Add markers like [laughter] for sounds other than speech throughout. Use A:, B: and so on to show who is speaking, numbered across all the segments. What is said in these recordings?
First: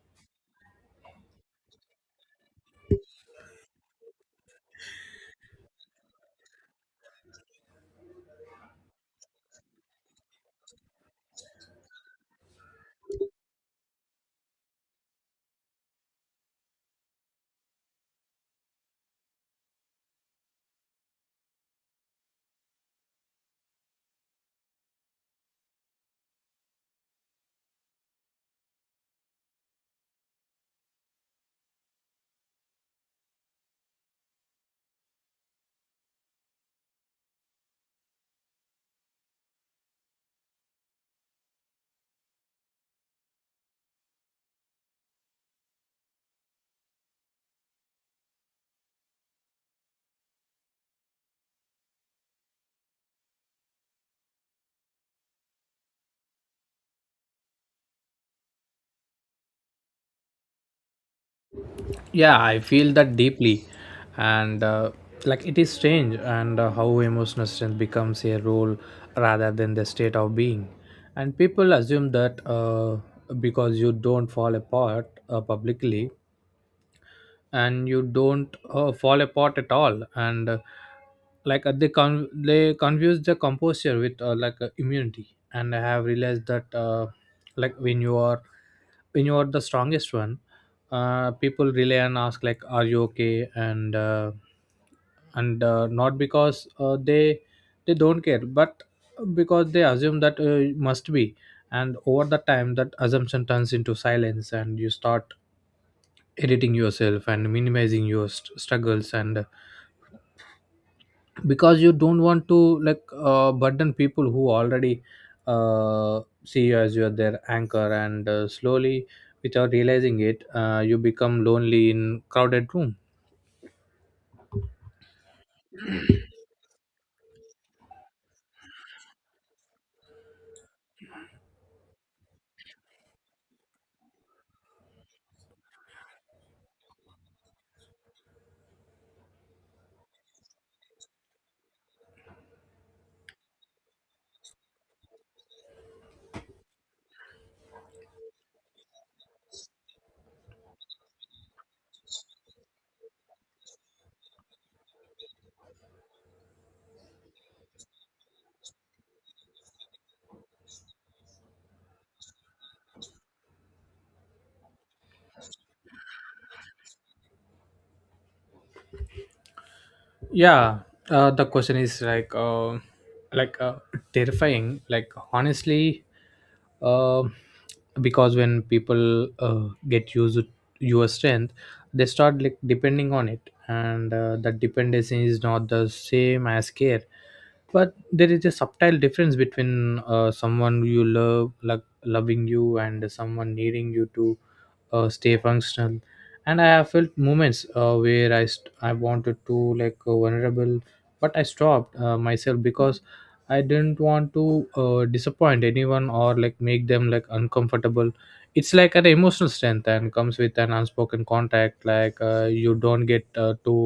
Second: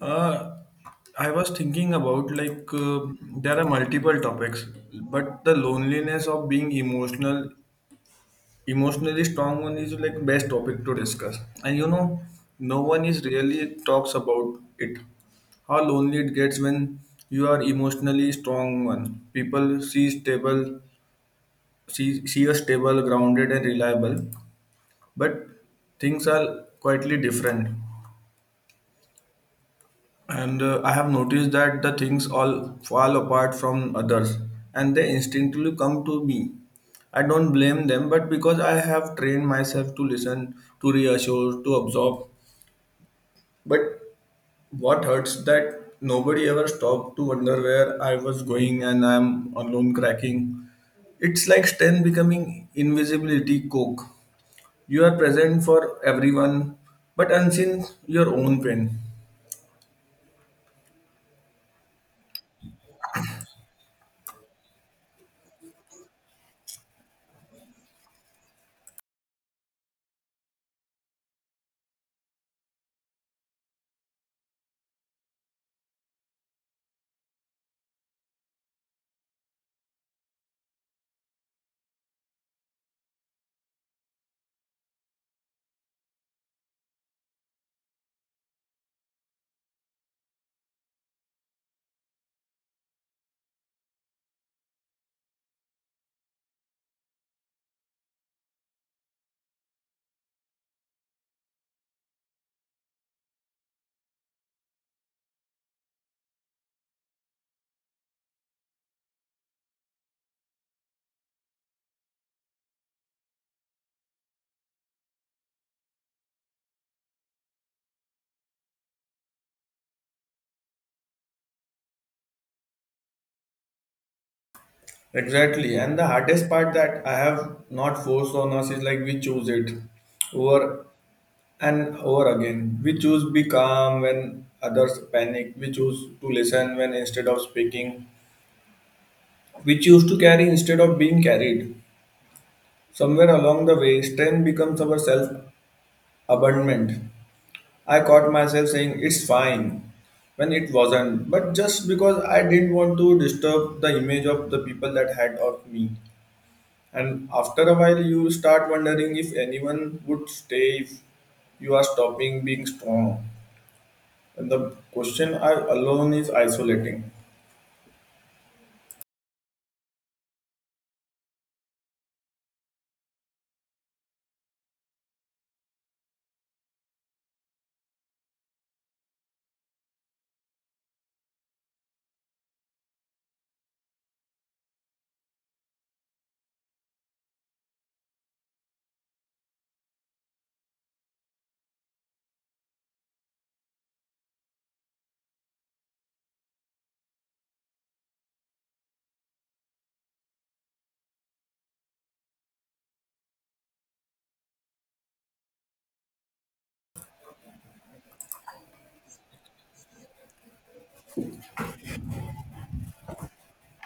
A: Uh, I was thinking about like there are multiple topics, but the loneliness of being emotional, emotionally strong one is like best topic to discuss. And you know, no one is really talks about it. How lonely it gets when you are emotionally strong one. People see stable, see a stable, grounded, and reliable, but things are quietly different. And I have noticed that the things all fall apart from others, and they instinctively come to me. I don't blame them, but because I have trained myself to listen, to reassure, to absorb. But what hurts that nobody ever stopped to wonder where I was going, and I'm alone cracking. It's like strength becoming invisibility coke. You are present for everyone, but unseen your own pain.
B: Yeah, I feel that deeply. And like it is strange, and how emotional strength becomes a role rather than the state of being. And people assume that, because you don't fall apart publicly, and you don't fall apart at all, and like, they confuse the composure with, like, immunity. And I have realized that, like when you are, when you are the strongest one, people relay and ask like are you okay, and and not because, they don't care, but because they assume that, it must be. And over the time that assumption turns into silence, and you start editing yourself and minimizing your struggles, and because you don't want to, like, burden people who already, see you as you're their anchor. And slowly, without realizing it, you become lonely in crowded room.
A: Exactly. And the hardest part that I have not forced on us is like we choose it over and over again. We choose be calm when others panic. We choose to listen when instead of speaking. We choose to carry instead of being carried. Somewhere along the way, strength becomes our self abandonment. I caught myself saying it's fine when it wasn't, but just because I didn't want to disturb the image of the people that had of me. And after a while, you start wondering if anyone would stay if you are stopping being strong. And the question I alone is isolating.
B: Yeah. The question is, like, like, terrifying, like, honestly. uh, because when people, get used to your strength, they start like depending on it, and that dependency is not the same as care. But there is a subtle difference between, someone you love like loving you, and someone needing you to, stay functional. And I have felt moments, where I wanted to, like, vulnerable. But I stopped, myself, because I didn't want to, disappoint anyone, or like make them like uncomfortable. It's like an emotional strength and comes with an unspoken contact. Like, you don't get, to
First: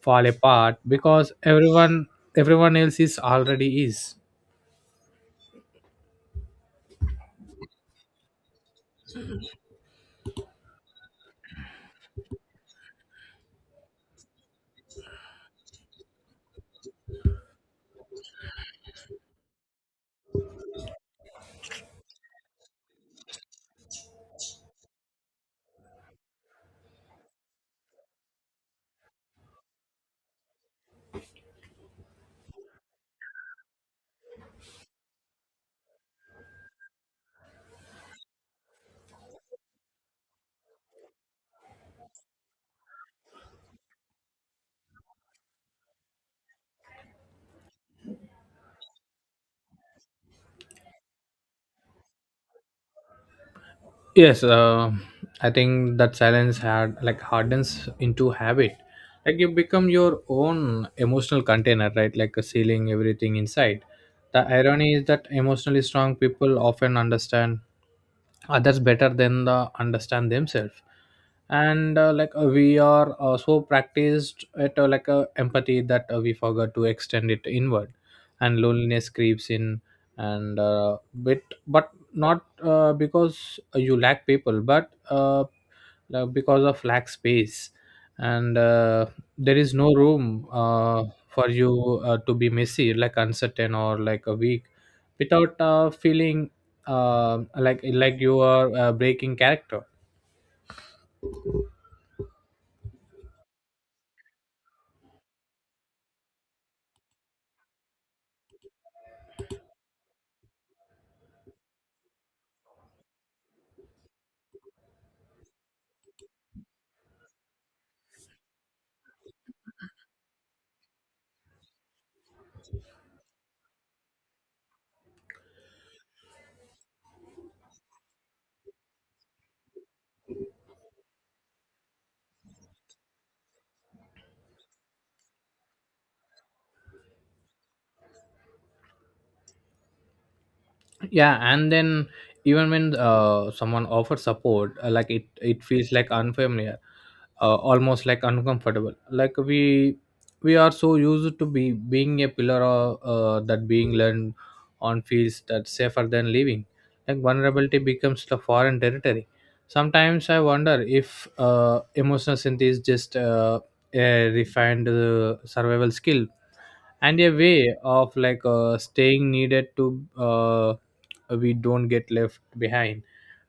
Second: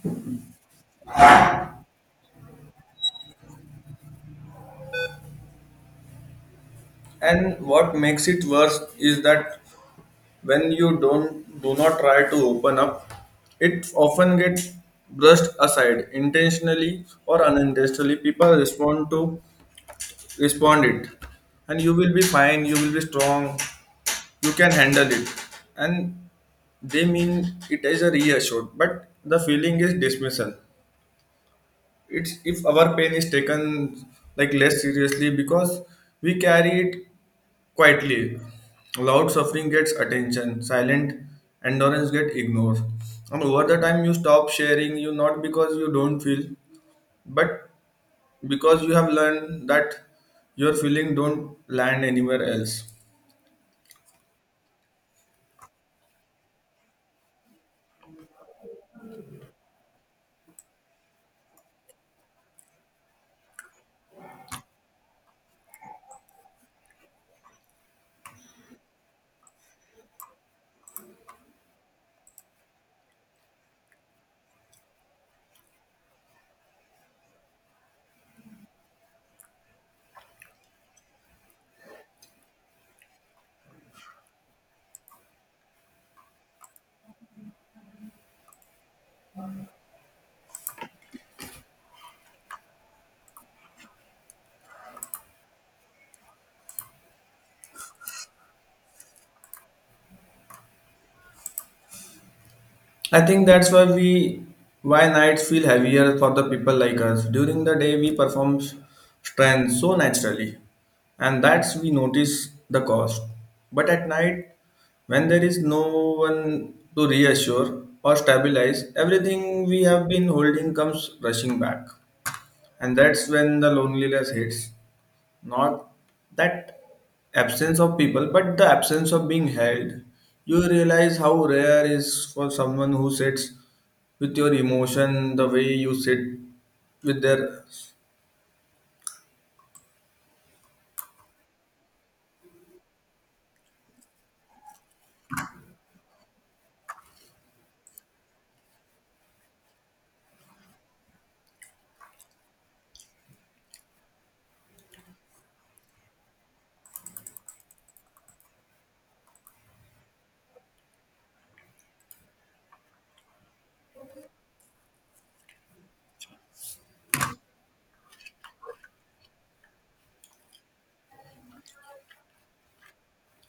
B: fall apart because everyone else is already is.
A: And what makes it worse is that when you don't do not try to open up, it often gets brushed aside intentionally or unintentionally. People respond it, and you will be fine, you will be strong, you can handle it. And they mean it is a reassured, but the feeling is dismissal. It's if our pain is taken like less seriously because we carry it quietly. Loud suffering gets attention, silent endurance get ignored. And over the time you stop sharing you, not because you don't feel, but because you have learned that your feeling don't land anywhere else.
B: Yes, I think that silence had like hardens into habit. Like you become your own emotional container, right? Like a sealing everything inside. The irony is that emotionally strong people often understand others better than the understand themselves, and like, we are, so practiced at, like, empathy that, we forgot to extend it inward. And loneliness creeps in, and bit but not, because you lack people, but, uh, like, because of lack space, and there is no room, for you, to be messy like uncertain or like a weak, without, feeling, like, you are, breaking character.
A: I think that's why we why nights feel heavier for the people like us. During the day we perform strength so naturally, and that's we notice the cost. But at night, when there is no one to reassure or stabilize, everything we have been holding comes rushing back. And that's when the loneliness hits. Not that absence of people, but the absence of being held. You realize how rare is for someone who sits with your emotion the way you sit with their.
B: Yeah, and then, even when, someone offers support, like it feels like unfamiliar, almost like uncomfortable. Like we are so used to be being a pillar of, that being learned on fields that safer than living, like vulnerability becomes the foreign territory. Sometimes I wonder if, emotional synth is just, a refined, survival skill, and a way of like, staying needed to, we don't get left behind.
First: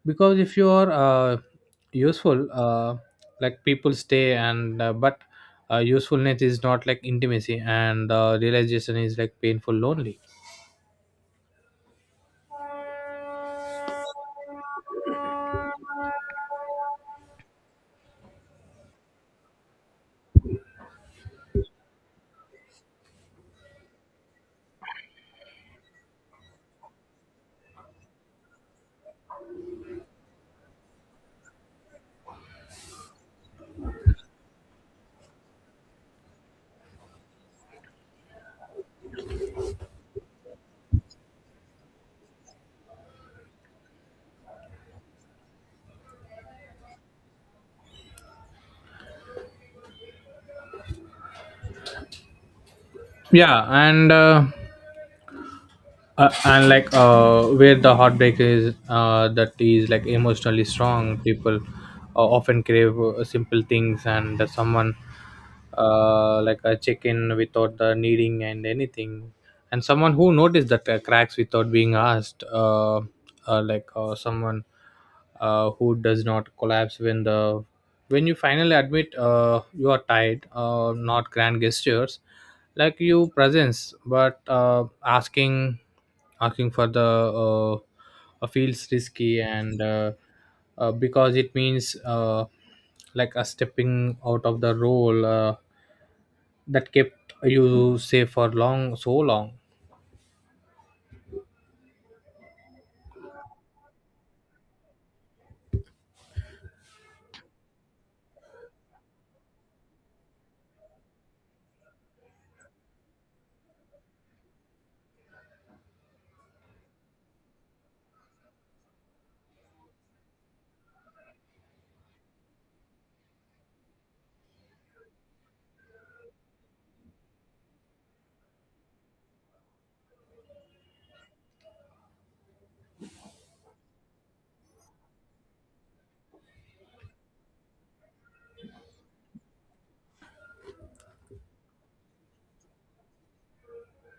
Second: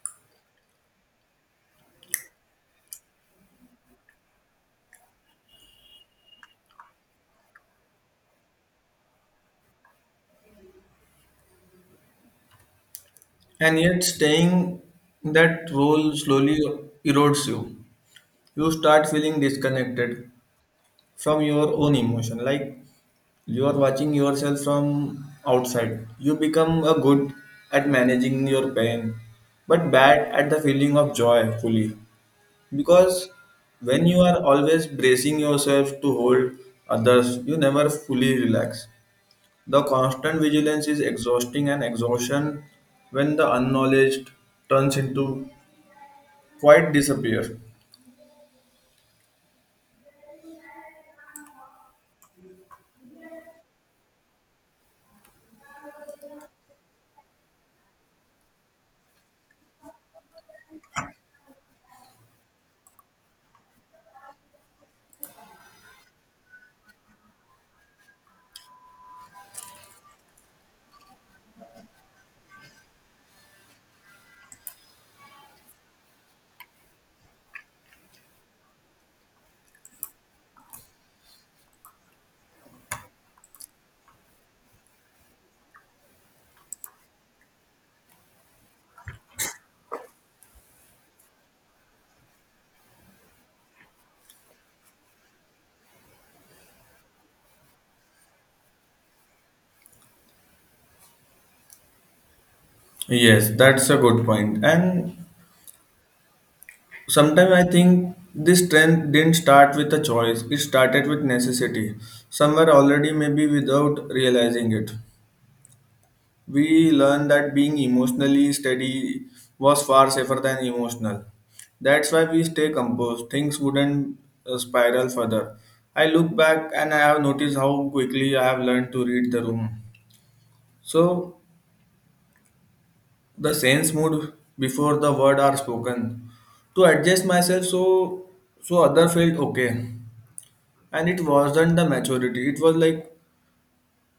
B: Because if you are, useful, like people stay, and but, usefulness is not like intimacy, and realization is like painful, lonely.
A: And yet staying in that role slowly erodes you. You start feeling disconnected from your own emotion, like you are watching yourself from outside. You become a good at managing your pain, but bad at the feeling of joy fully. Because when you are always bracing yourself to hold others, you never fully relax. The constant vigilance is exhausting, and exhaustion, when the unknowledged, turns into quite disappear.
B: Yeah. And like, where the heartbreak is, that is like emotionally strong people, often crave, simple things, and the someone, like a check-in without the needing and anything, and someone who noticed that, cracks without being asked, like, someone, who does not collapse when the, when you finally admit, you are tired, not grand gestures, like you presence, but, asking for the, uh, feels risky, and because it means, like a stepping out of the role, that kept you safe for long so long.
A: Yes, that's a good point. And sometimes I think this trend didn't start with a choice, it started with necessity, somewhere already, maybe without realizing it. We learned that being emotionally steady was far safer than emotional. That's why we stay composed. Things wouldn't spiral further. I look back and I have noticed how quickly I have learned to read the room. So, the sense mood before the word are spoken to adjust myself so so other felt okay, and it wasn't the maturity, it was like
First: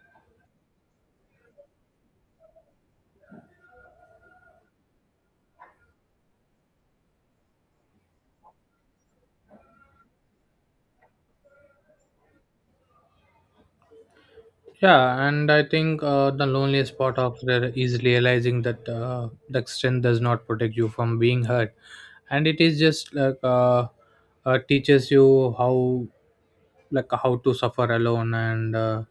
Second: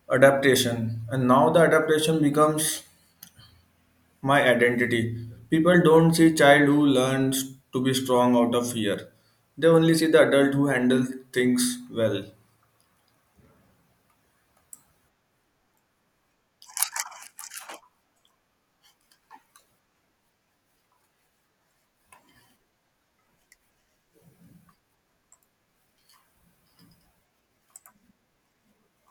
A: adaptation, and now the adaptation becomes my identity. People don't see child who learns to be strong out of fear. They only see the adult who handles things well.
B: Yeah, and I think, the loneliest part of it is realizing that, the extent does not protect you from being hurt, and it is just like, teaches you how to suffer alone, and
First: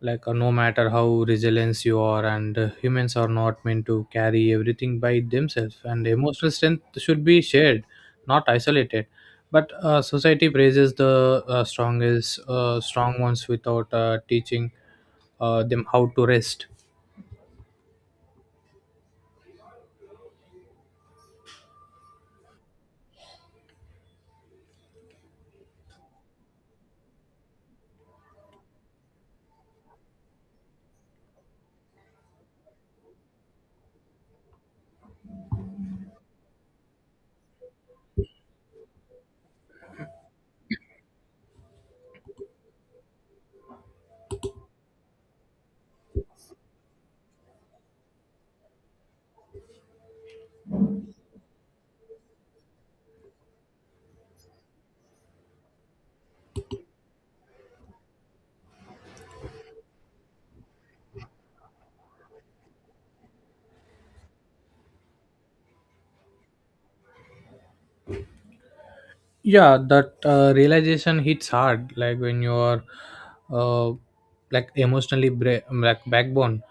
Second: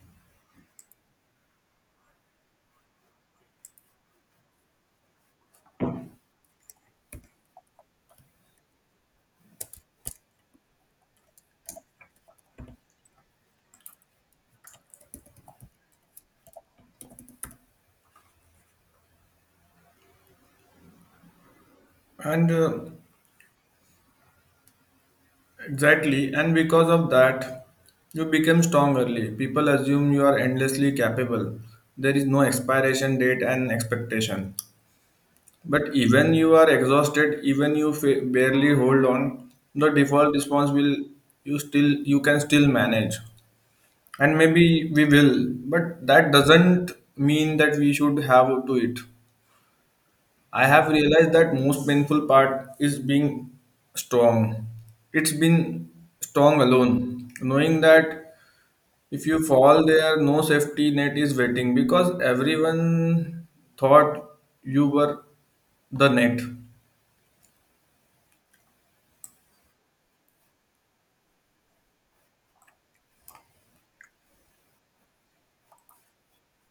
B: like, no matter how resilient you are, and humans are not meant to carry everything by themselves, and emotional strength should be shared, not isolated, but, society praises the, strong ones, without, teaching, them how to rest.
A: And exactly, and because of that, you become strong early. People assume you are endlessly capable. There is no expiration date and expectation. But even you are exhausted, even you barely hold on, the default response will you still you can still manage. And maybe we will, but that doesn't mean that we should have to it. I have realized that most painful part is being strong. It's been strong alone knowing that if you fall there no safety net is waiting because everyone thought you were the net.
B: Yeah, that, realization hits hard. Like when you are, uh, like emotionally backbone,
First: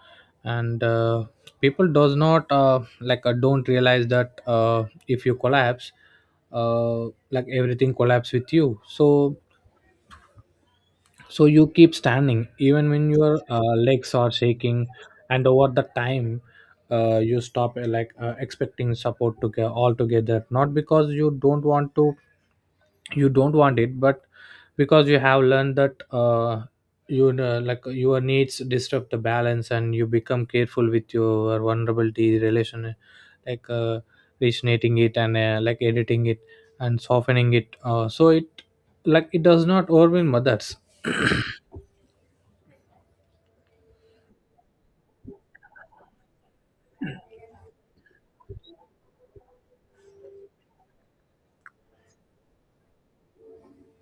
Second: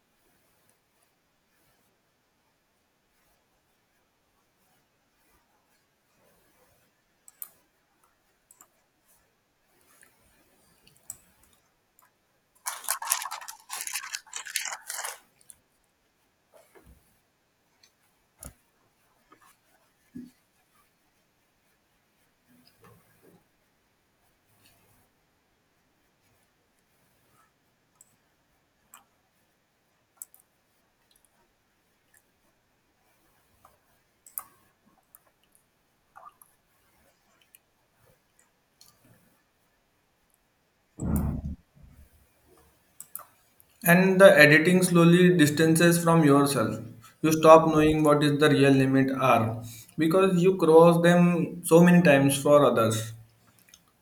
B: and people does not like don't realize that, if you collapse, uh, like everything collapse with you. So, you keep standing even when your, legs are shaking, and over the time, you stop, like, expecting support to get all, not because you don't want it, but because you have learned that, like your needs disrupt the balance, and you become careful with your vulnerability relation, like, resonating it, and like editing it, and softening it, so it, like, it does not overwhelm others.
A: And the editing slowly distances from yourself. You stop knowing what is the real limit are because you cross them so many times for others.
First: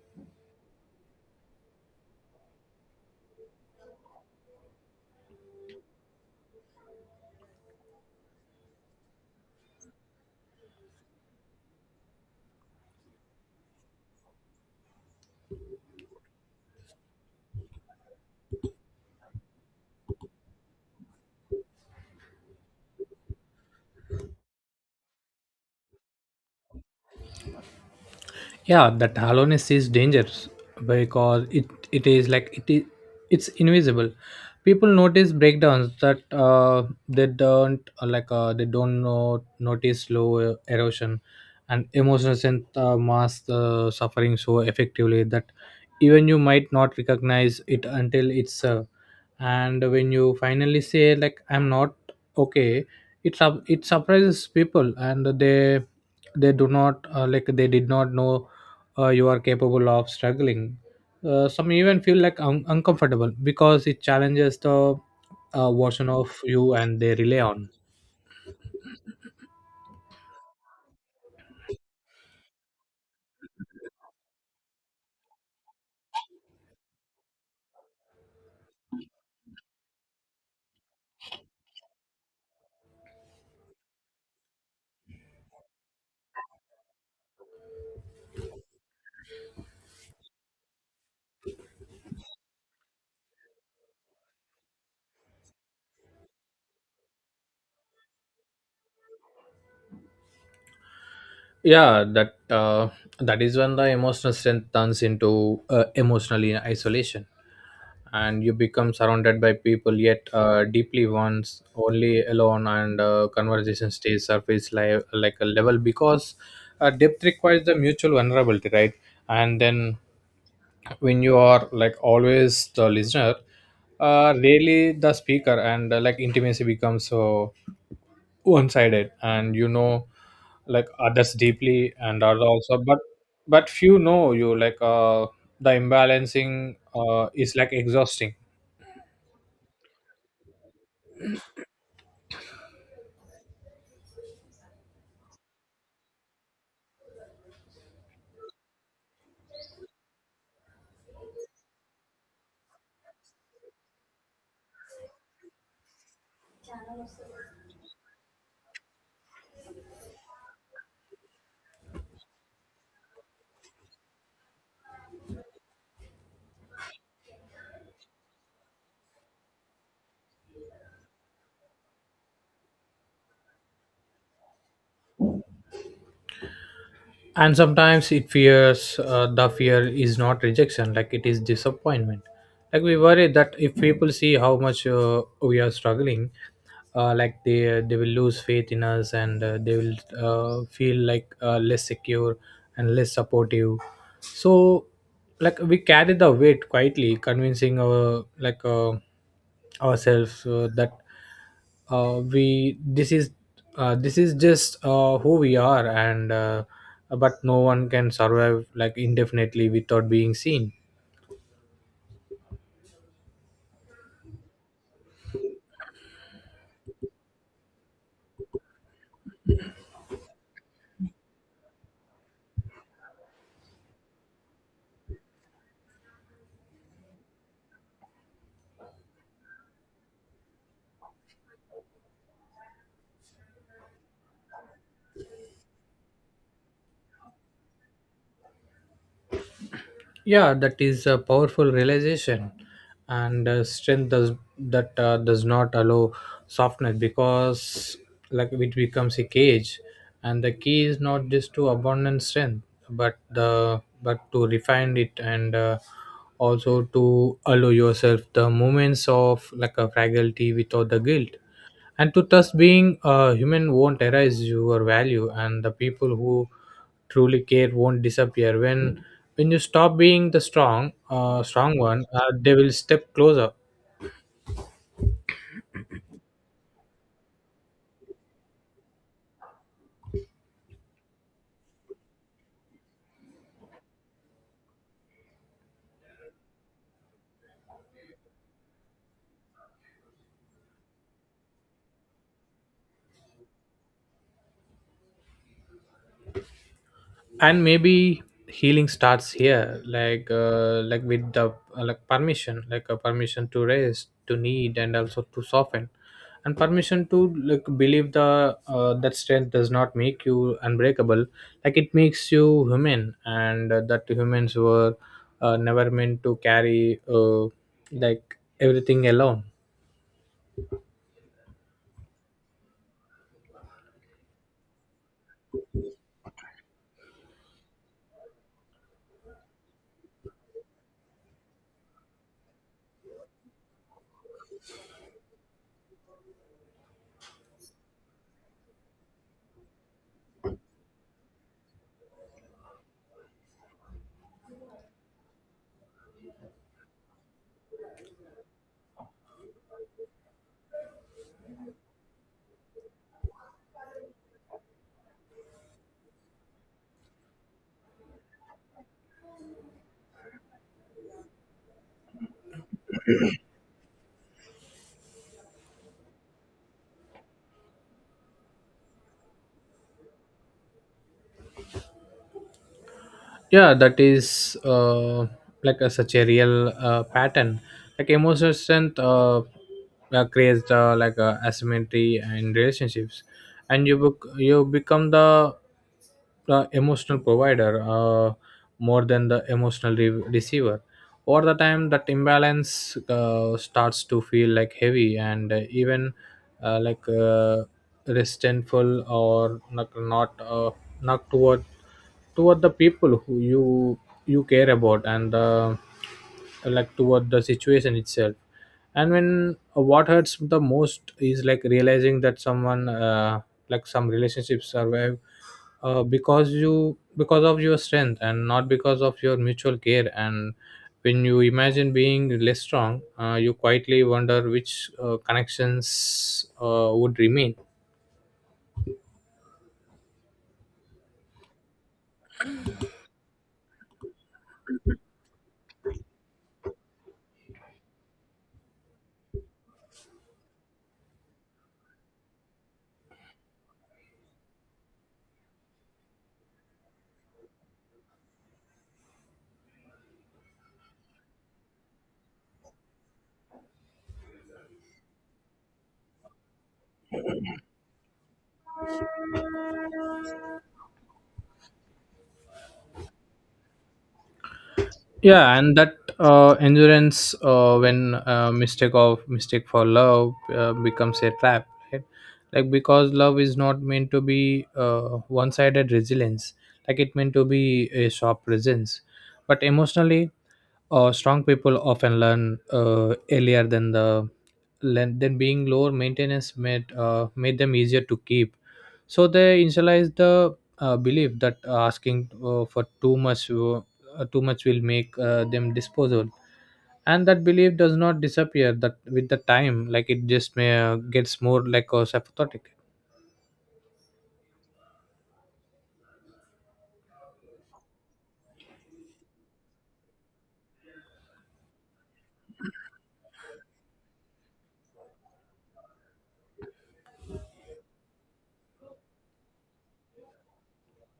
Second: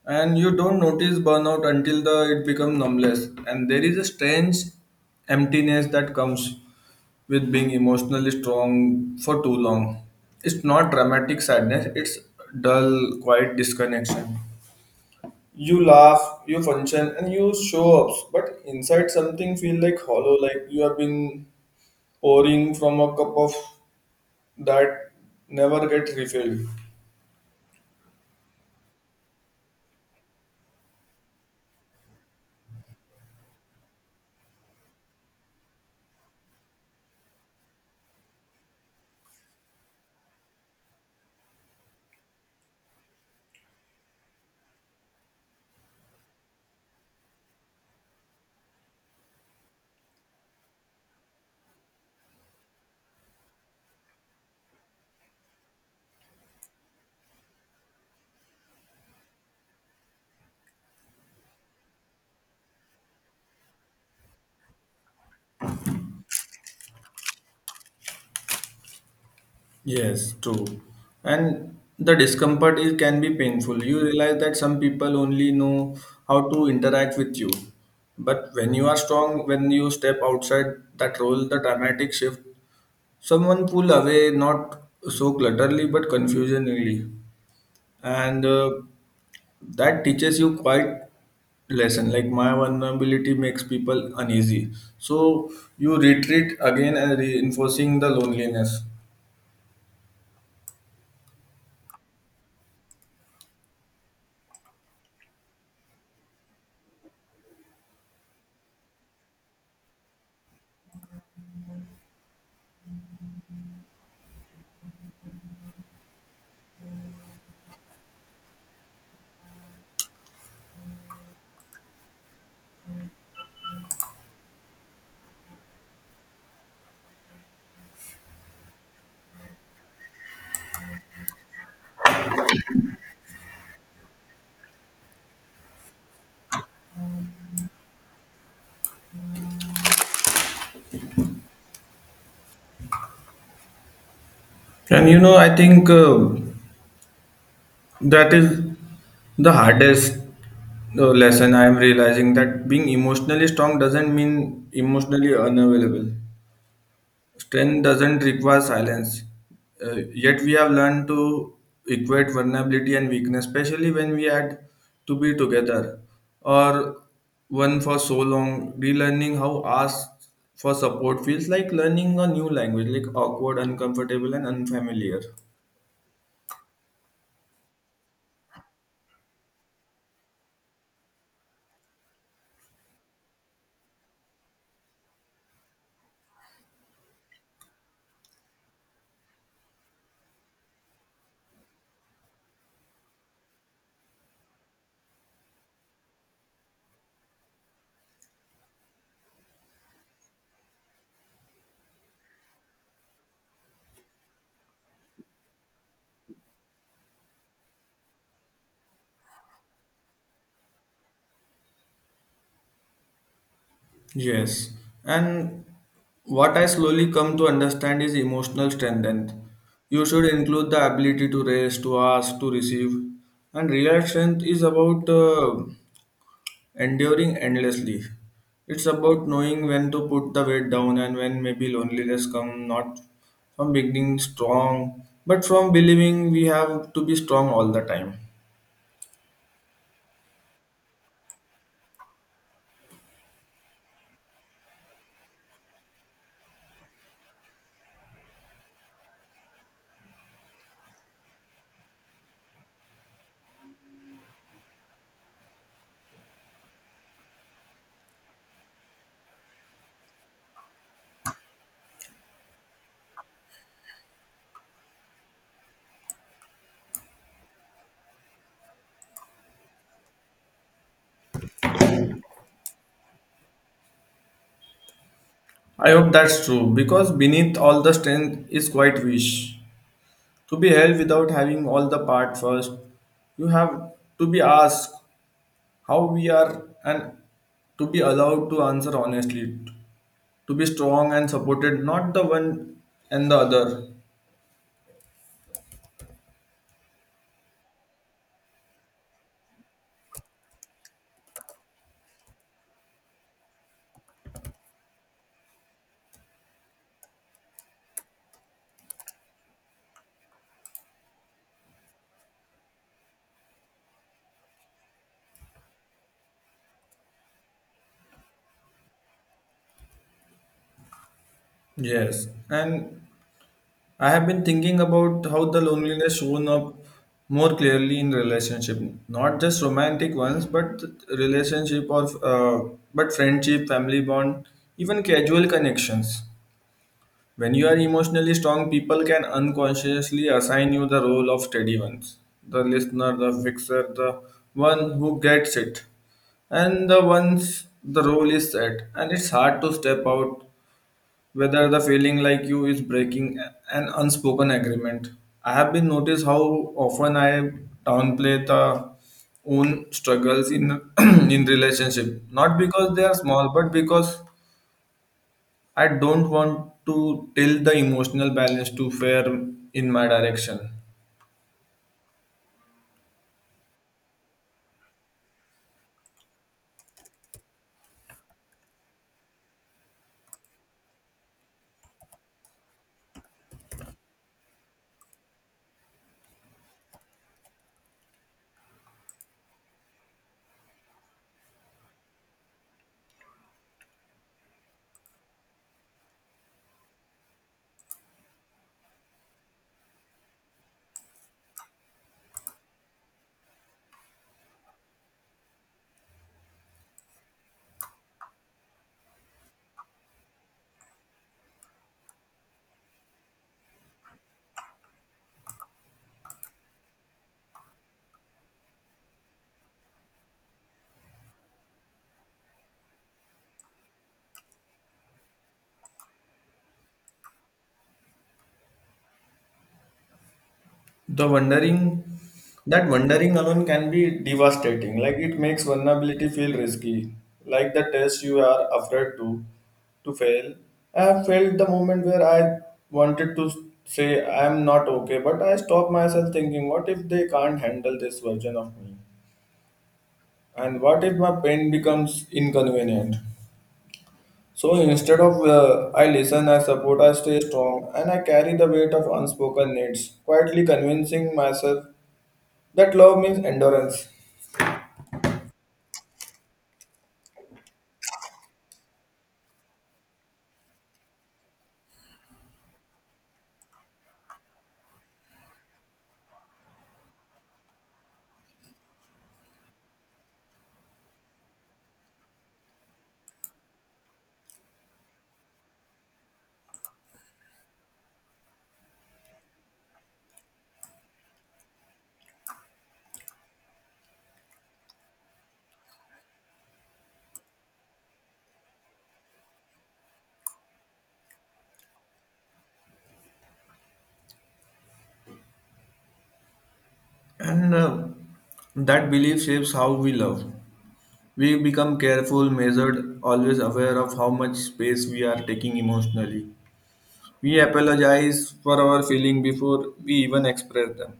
A: And you don't notice burnout until the it becomes numbless. And there is a strange emptiness that comes with being emotionally strong for too long. It's not dramatic sadness, it's dull, quiet disconnection. You laugh, you function, and you show ups, but inside something feel like hollow, like you have been pouring from a cup of that never gets refilled.
B: Yeah, that hollowness is dangerous, because it is like it's invisible. People notice breakdowns, that, they don't, like, they don't know, notice slow erosion. And emotions, and mask, suffering so effectively, that even you might not recognize it until it's, and when you finally say like I'm not okay, it surprises people, and they do not, like, they did not know, you are capable of struggling. Some even feel like uncomfortable, because it challenges the, version of you, and they rely on.
A: Yes, true. And the discomfort is, can be painful. You realize that some people only know how to interact with you. But when you are strong, when you step outside that role, the dramatic shift, someone pull away not so clutterly but confusionally. And that teaches you quite lesson like my vulnerability makes people uneasy, so you retreat again and reinforcing the loneliness.
B: Yeah, uh, that is when the emotional strength turns into, emotional isolation, and you become surrounded by people, yet, deeply once only alone, and conversation stays surface like a level, because, depth requires the mutual vulnerability, right? And then, when you are like always the listener, really the speaker, and like intimacy becomes so one-sided, and you know like others deeply and others also, but few know you, like, the imbalancing, is like exhausting.
A: And you know, I think that is the hardest lesson I am realizing that being emotionally strong doesn't mean emotionally unavailable. Strength doesn't require silence. Yet we have learned to equate vulnerability and weakness, especially when we had to be together or one for so long. Relearning how ask for support feels like learning a new language, like awkward, uncomfortable, and unfamiliar.
B: And sometimes it fears, the fear is not rejection, like it is disappointment. Like we worry that if people see how much, we are struggling, like, they will lose faith in us, and they will, feel like, less secure and less supportive, so like we carry the weight quietly, convincing ourselves, that, we this is just, who we are, and but no one can survive like indefinitely without being seen.
A: Yes, and what I slowly come to understand is emotional strength. And you should include the ability to raise, to ask, to receive. And real strength is about enduring endlessly. It's about knowing when to put the weight down and when maybe loneliness come not from beginning strong, but from believing we have to be strong all the time.
B: Yeah, that is a powerful realization, and strength does not allow softness, because like it becomes a cage. And the key is not just to abandon strength, but to refine it, and also to allow yourself the moments of like a fragility without the guilt, and to thus being a human won't erase your value, and the people who truly care won't disappear, when you stop being the strong strong one, they will step closer.
A: I hope that's true because beneath all the strength is quite wish to be held without having all the part first. You have to be asked how we are, and to be allowed to answer honestly, to be strong and supported, not the one and the other.
B: And maybe healing starts here, like, like with the, like permission, like a permission to rest, to need, and also to soften, and permission to like believe the, that strength does not make you unbreakable, like it makes you human, and that humans were, never meant to carry, like, everything alone.
A: Yes, and I have been thinking about how the loneliness shown up more clearly in relationship, not just romantic ones, but relationship or but friendship, family bond, even casual connections. When you are emotionally strong, people can unconsciously assign you the role of steady ones, the listener, the fixer, the one who gets it, and the ones the role is set, and it's hard to step out whether the feeling like you is breaking an unspoken agreement. I have been noticed how often I downplay the own struggles in [clears throat] in relationship, not because they are small, but because I don't want to tilt the emotional balance to fair in my direction.
B: Yeah, that is, like, a, such a real, pattern. Like emotional strength, creates, like, asymmetry in relationships, and you become the emotional provider, more than the emotional receiver. Over the time, that imbalance, starts to feel like heavy, and even, like, resentful, or not toward, the people who you care about, and like toward the situation itself. And when, what hurts the most is like realizing that some relationships survive, because you because of your strength, and not because of your mutual care. And when you imagine being less strong, you quietly wonder which, connections, would remain.
A: The wondering, that wondering alone can be devastating. Like it makes vulnerability feel risky, like the test you are afraid to fail. I have felt the moment where I wanted to say I am not okay, but I stopped myself thinking, what if they can't handle this version of me, and what if my pain becomes inconvenient? So instead of I listen, I support, I stay strong, and I carry the weight of unspoken needs, quietly convincing myself that love means endurance.
B: Yeah, and that, endurance, when, mistake for love, becomes a trap, right? Like, because love is not meant to be, one-sided resilience, like it meant to be a sharp presence. But emotionally, strong people often learn, earlier than the, then being lower maintenance, made them easier to keep, so they initialized the, belief that, asking, for too much will make, them disposable, and that belief does not disappear that with the time, like it just may, gets more like a sympathetic.
A: And that belief shapes how we love. We become careful, measured, always aware of how much space we are taking emotionally. We apologize for our feeling before we even express them.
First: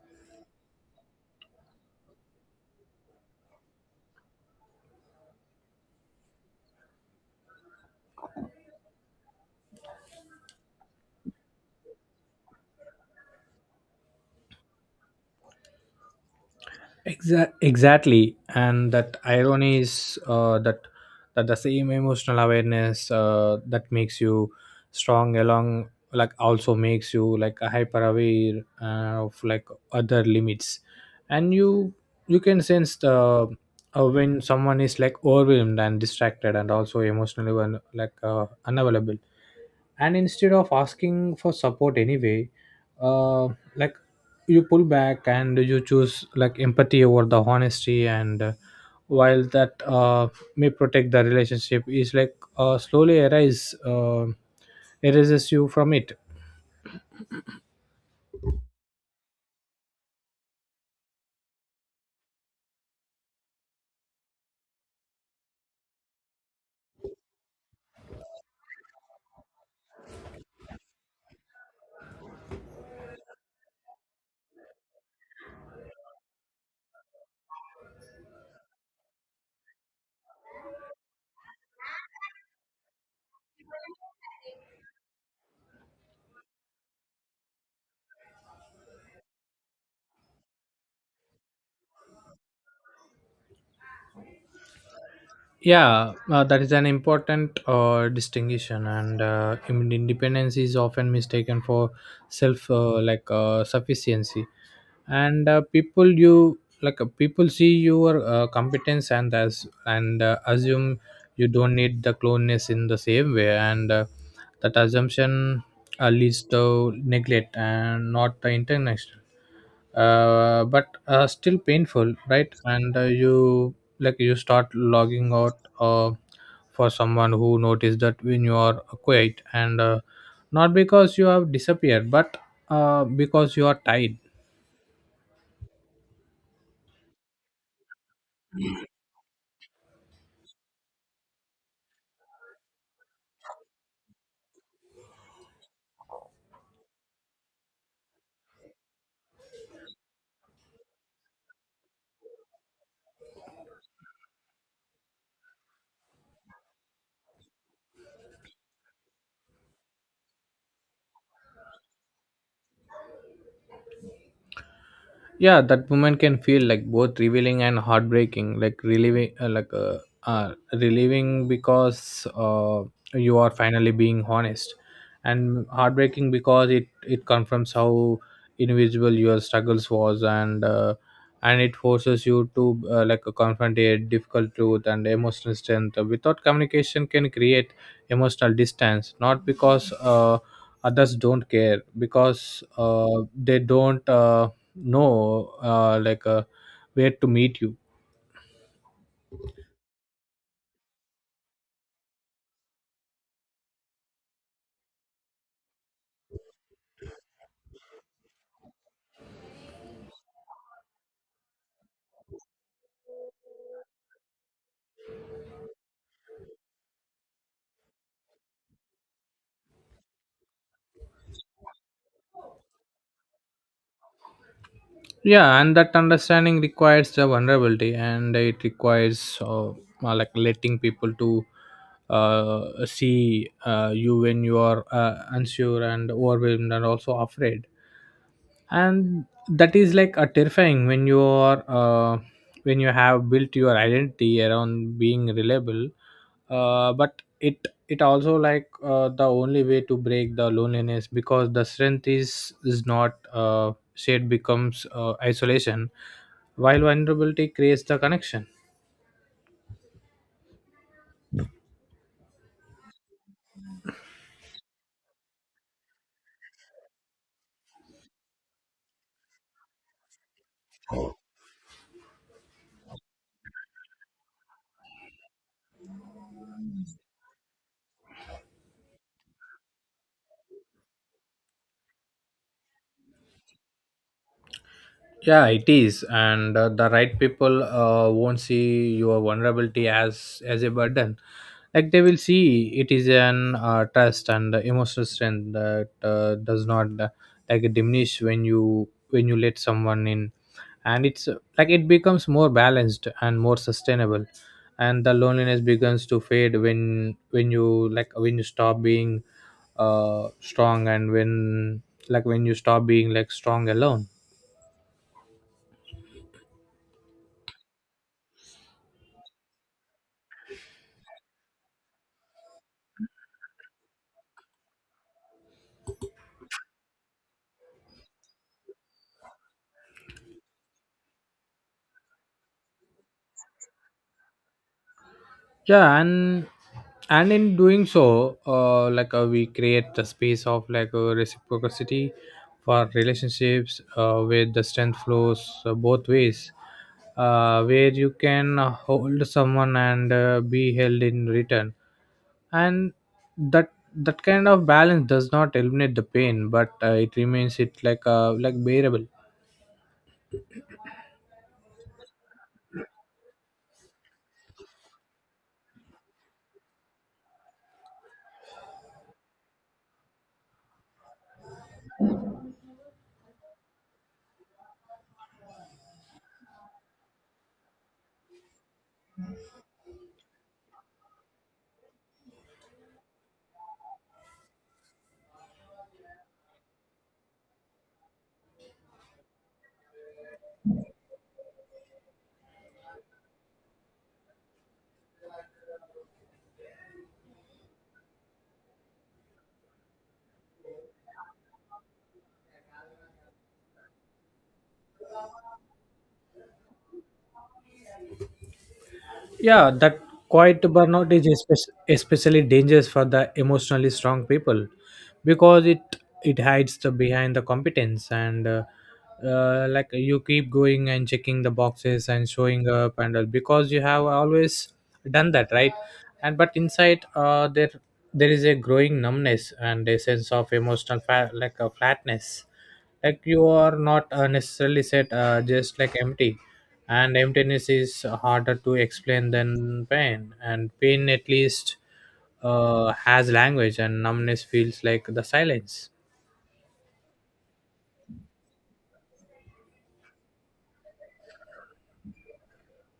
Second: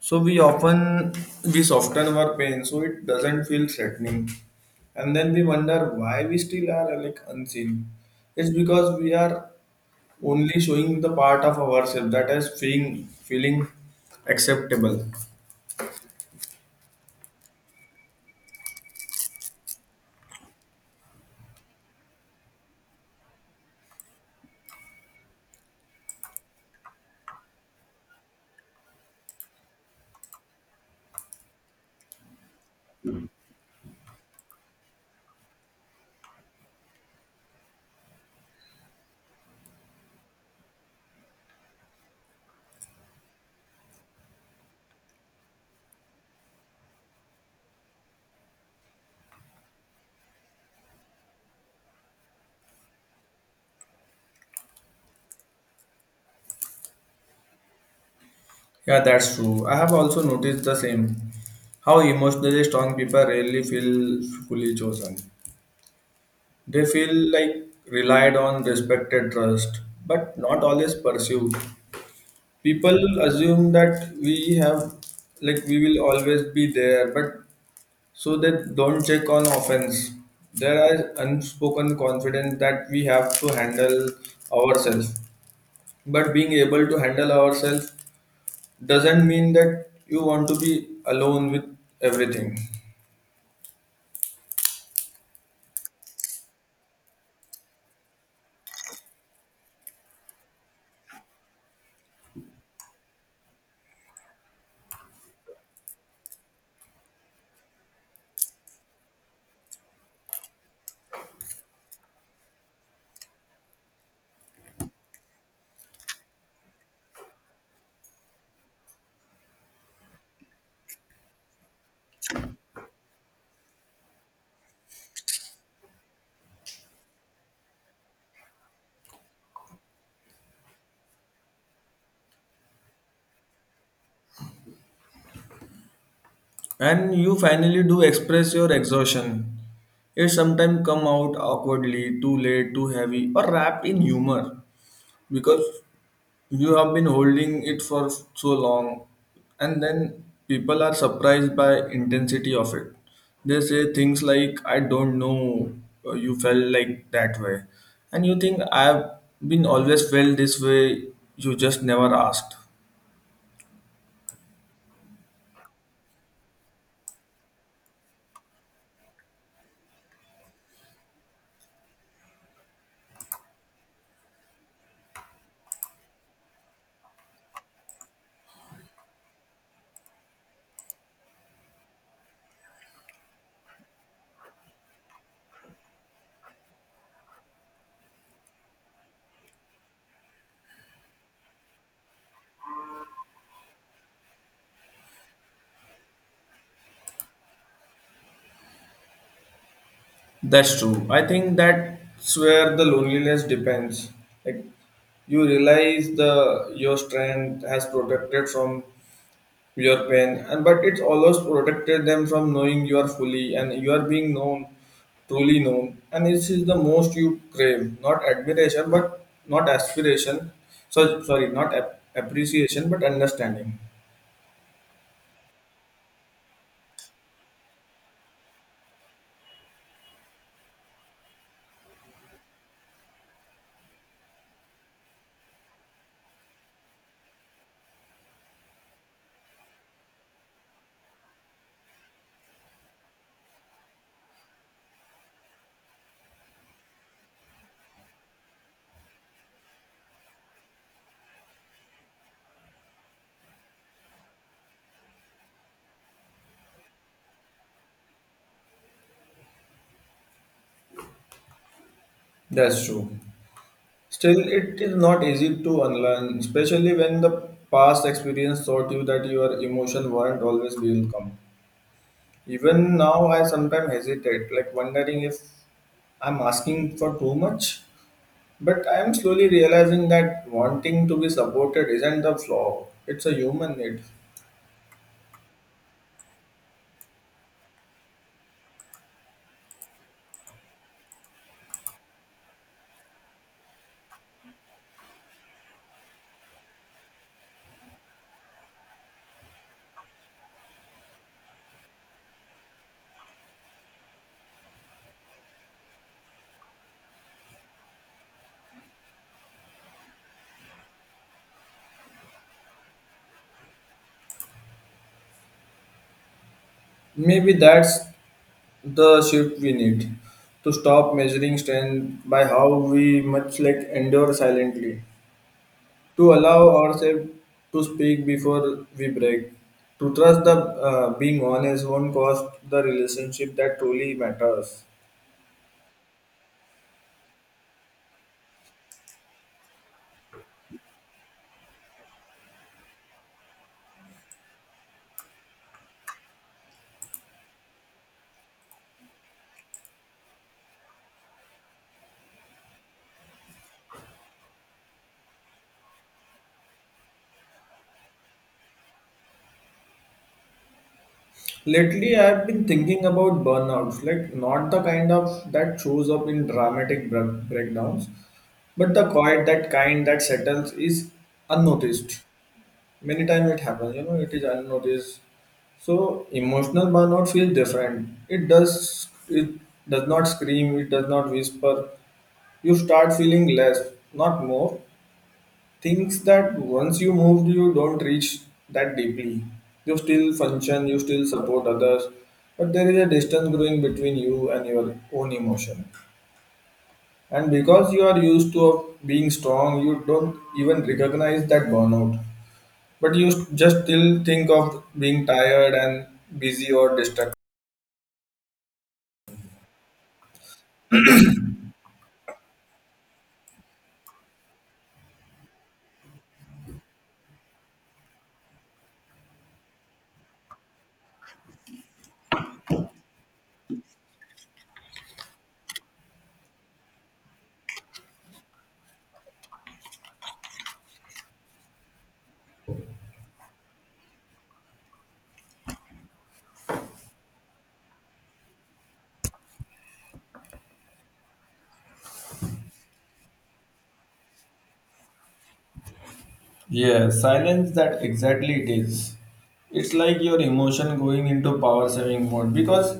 A: So we often we soften our pain so it doesn't feel threatening. And then we wonder why we still are like unseen. It's because we are only showing the part of ourselves that is feeling acceptable.
B: Exactly, and that irony is, that the same emotional awareness, that makes you strong along, like also makes you like a hyper aware, of like other limits, and you can sense the, when someone is like overwhelmed and distracted, and also emotionally unavailable, and instead of asking For support anyway, uh, like you pull back and you choose empathy over the honesty and While that may protect the relationship, is slowly arise, erases you from it.
A: Yeah, that's true. I have also noticed the same. How emotionally strong people rarely feel fully chosen. They feel like relied on, respected, trust, but not always pursued. People assume that we have, like, we will always be there, but so they don't check on offense. There are unspoken confidence that we have to handle ourselves. But being able to handle ourselves doesn't mean that you want to be alone with everything.
B: Yeah, that is an important distinction, and independence is often mistaken for self sufficiency, and people see your competence and assume you don't need the cloneness in the same way, and that assumption leads to neglect and not the international, but still painful, right? And you start logging out, for someone who noticed that when you are quiet, and not because you have disappeared but because you are tired.
A: And you finally do express your exhaustion, it sometimes come out awkwardly, too late, too heavy or wrapped in humor, because you have been holding it for so long. And then people are surprised by intensity of it. They say things like I don't know, you felt like that way. And you think I've been always felt this way, you just never asked.
B: Yeah, that moment can feel like both revealing and heartbreaking, like relieving because you are finally being honest, and heartbreaking because it confirms how invisible your struggles was. And it forces you to confront a difficult truth, and emotional strength without communication can create emotional distance, not because others don't care, because they don't know where to meet you.
A: That's true. I think that's where the loneliness depends. Like you realize the your strength has protected from your pain, and but it's almost protected them from knowing you are fully and you are being known, truly known. And this is the most you crave, not admiration, but not aspiration. So sorry, not appreciation, but understanding.
B: Yeah, and that understanding requires the vulnerability, and it requires letting people to see you when you are unsure and overwhelmed and also afraid, and that is like a terrifying when you are when you have built your identity around being reliable. But it also the only way to break the loneliness, because the strength is not shared, becomes isolation, while vulnerability creates the connection.
A: That's true. Still, it is not easy to unlearn, especially when the past experience taught you that your emotions weren't always welcome. Even now, I sometimes hesitate, like wondering if I'm asking for too much. But I am slowly realizing that wanting to be supported isn't the flaw, it's a human need.
B: Yeah, it is, and the right people won't see your vulnerability as a burden. Like, they will see it is an trust and emotional strength that does not diminish when you let someone in, and it's it becomes more balanced and more sustainable, and the loneliness begins to fade when you stop being strong, and when when you stop being like strong alone.
A: Maybe that's the shift we need to stop measuring strength by how we much like endure silently, to allow ourselves to speak before we break, to trust the being honest won't cost the relationship that truly matters.
B: Yeah, and in doing so, we create the space of reciprocity for relationships, where the strength flows both ways, where you can hold someone and be held in return, and that kind of balance does not eliminate the pain, but it remains it like bearable.
A: Lately, I've been thinking about burnouts, like not the kind of that shows up in dramatic breakdowns, but the quiet, that kind that settles is unnoticed. Many times it happens, you know, it is unnoticed. So emotional burnout feels different. It does not scream, it does not whisper. You start feeling less, not more, things that once you moved, you don't reach that deeply. You still function, you still support others, but there is a distance growing between you and your own emotion. And because you are used to being strong, you don't even recognize that burnout. But you just still think of being tired and busy or distracted.
B: Yeah, that quiet burnout is especially dangerous for the emotionally strong people, because it hides the behind the competence, and you keep going and checking the boxes and showing up and all, because you have always done that, right? And but inside, there is a growing numbness and a sense of emotional a flatness, like you are not necessarily set, just like empty. And emptiness is harder to explain than pain, and pain at least has language, and numbness feels like the silence.
A: Yeah, silence that exactly it is. It's like your emotion going into power saving mode because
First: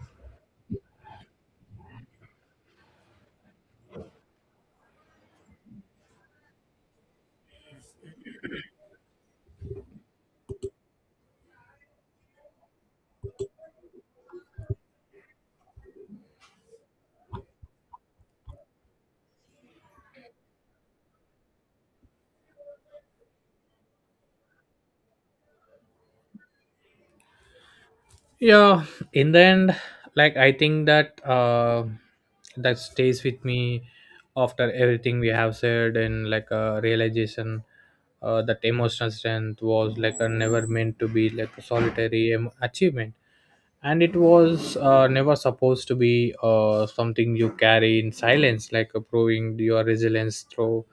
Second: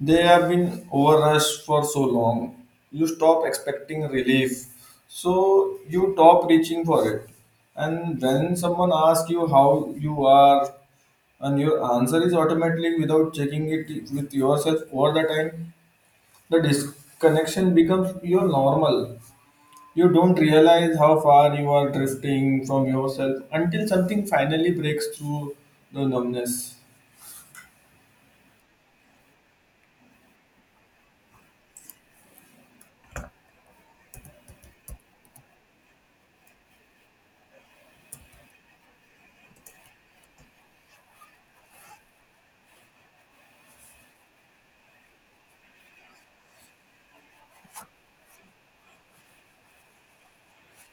A: they have been overrushed for so long. You stop expecting relief, so you stop reaching for it. And when someone asks you how you are, and your answer is automatically without checking it with yourself all the time, the disconnection becomes your normal. You don't realize how far you are drifting from yourself until something finally breaks through the numbness.
B: Yeah, in the end, I think that that stays with me after everything we have said, and like a realization that emotional strength was like a never meant to be like a solitary achievement, and it was never supposed to be something you carry in silence, proving your resilience through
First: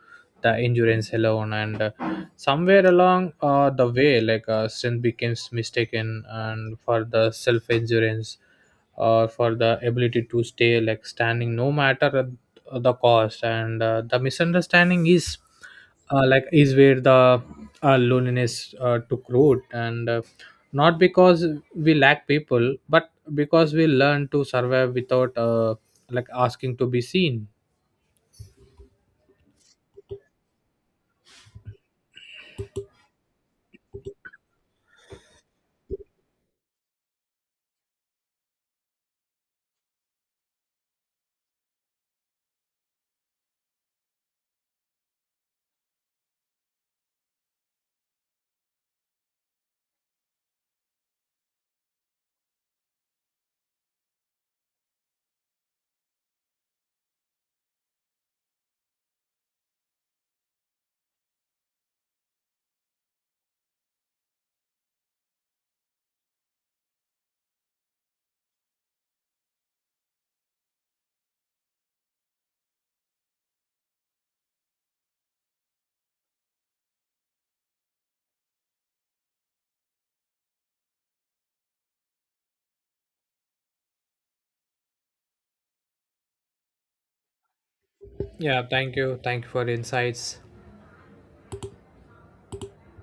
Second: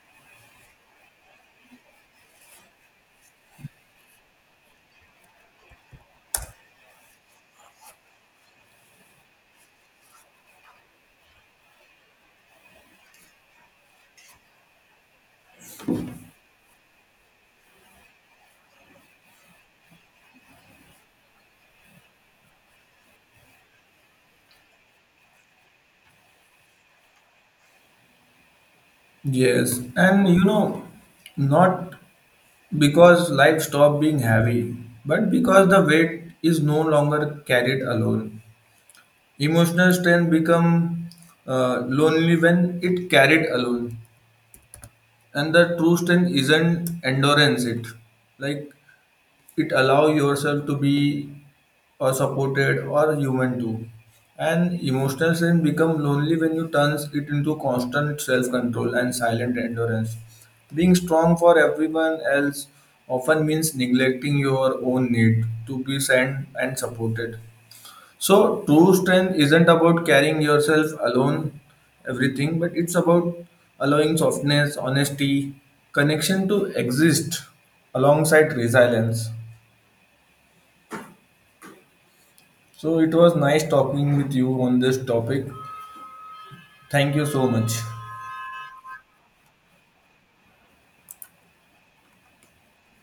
B: the endurance alone. And somewhere along the way, strength becomes mistaken and for the self endurance, for the ability to stay like standing no matter the cost. And the misunderstanding is is where the loneliness took root, and not because we lack people, but because we learn to survive without asking to be seen.
A: Yes, and you know, not because life stopped being heavy, but because the weight is no longer carried alone. Emotional strength become lonely when it carried alone, and the true strength isn't endurance. It like it allow yourself to be or supported or human too. And emotional strength become lonely when you turns it into constant self-control and silent endurance. Being strong for everyone else often means neglecting your own need to be sent and supported. So true strength isn't about carrying yourself alone everything, but it's about allowing softness, honesty, connection to exist alongside resilience. So it was nice talking with you on this topic. Thank you so much.
B: Yeah, thank you, thank you for the insights.